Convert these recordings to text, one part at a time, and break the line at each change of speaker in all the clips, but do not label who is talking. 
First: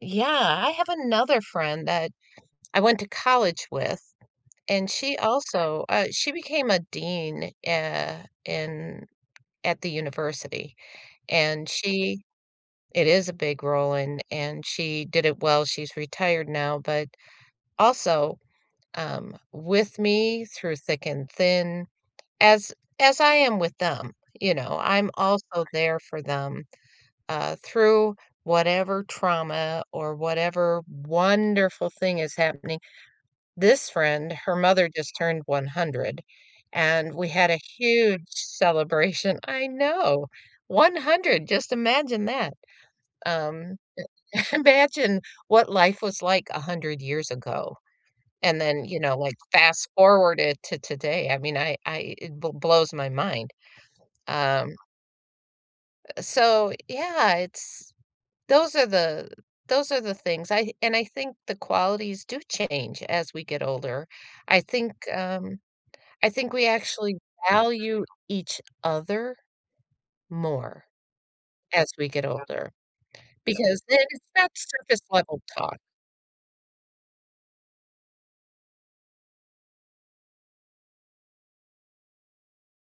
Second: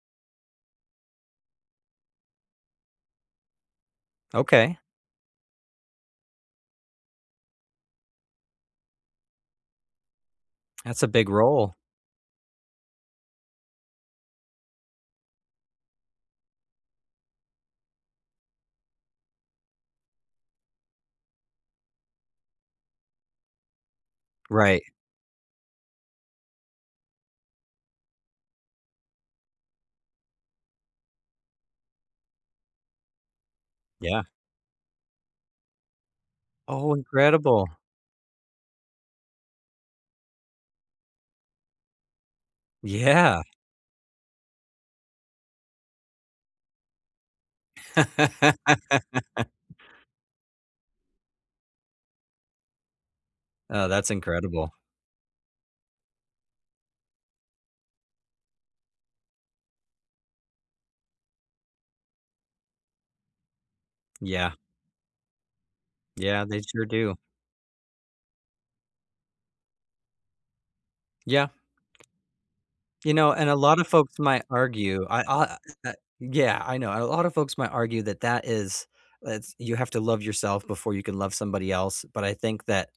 Yeah, I have another friend that I went to college with,
Okay.
and she also uh, she became a Dean, eh, in at the university,
That's a big
and
role.
she It is a big role, and and she did it well, she's retired now, but also, um, with me through thick and thin, as as I am with them, you know,
Right.
I'm also there for them, uh, through whatever trauma or whatever wonderful thing is happening. This
Yeah.
friend, her mother just turned 100,
Oh,
and we had a
incredible.
huge celebration, I know, 100, just imagine that,
Yeah.
um, imagine what life was like 100 years ago, and then, you know, like, fast-forward it to today, I mean, I I it b blows my mind.
Oh, that's
Um
incredible.
Uh, so, yeah, it's those are the those are the things, I and I think the qualities do change as we get older,
Yeah.
I think, um, I
Yeah,
think
they
we
sure do.
actually value each other more
Yeah.
as we get older.
You know, and a lot
Because
of
then
folks
it's
might
not surface
argue I
level
aw
talk.
i uh yeah, I know, a lot of folks might argue that that is that's you have to love yourself before you can love somebody else, but I think that,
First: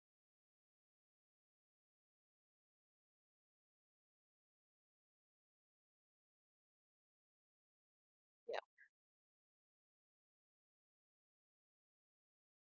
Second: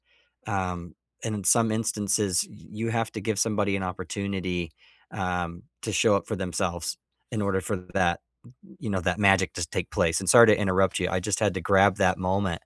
um, in some instances, y you have to give somebody an opportunity, um, to show up for themselves in order for that
Yeah.
you know, that magic to take place, and sorry to interrupt you. I just had to grab that moment.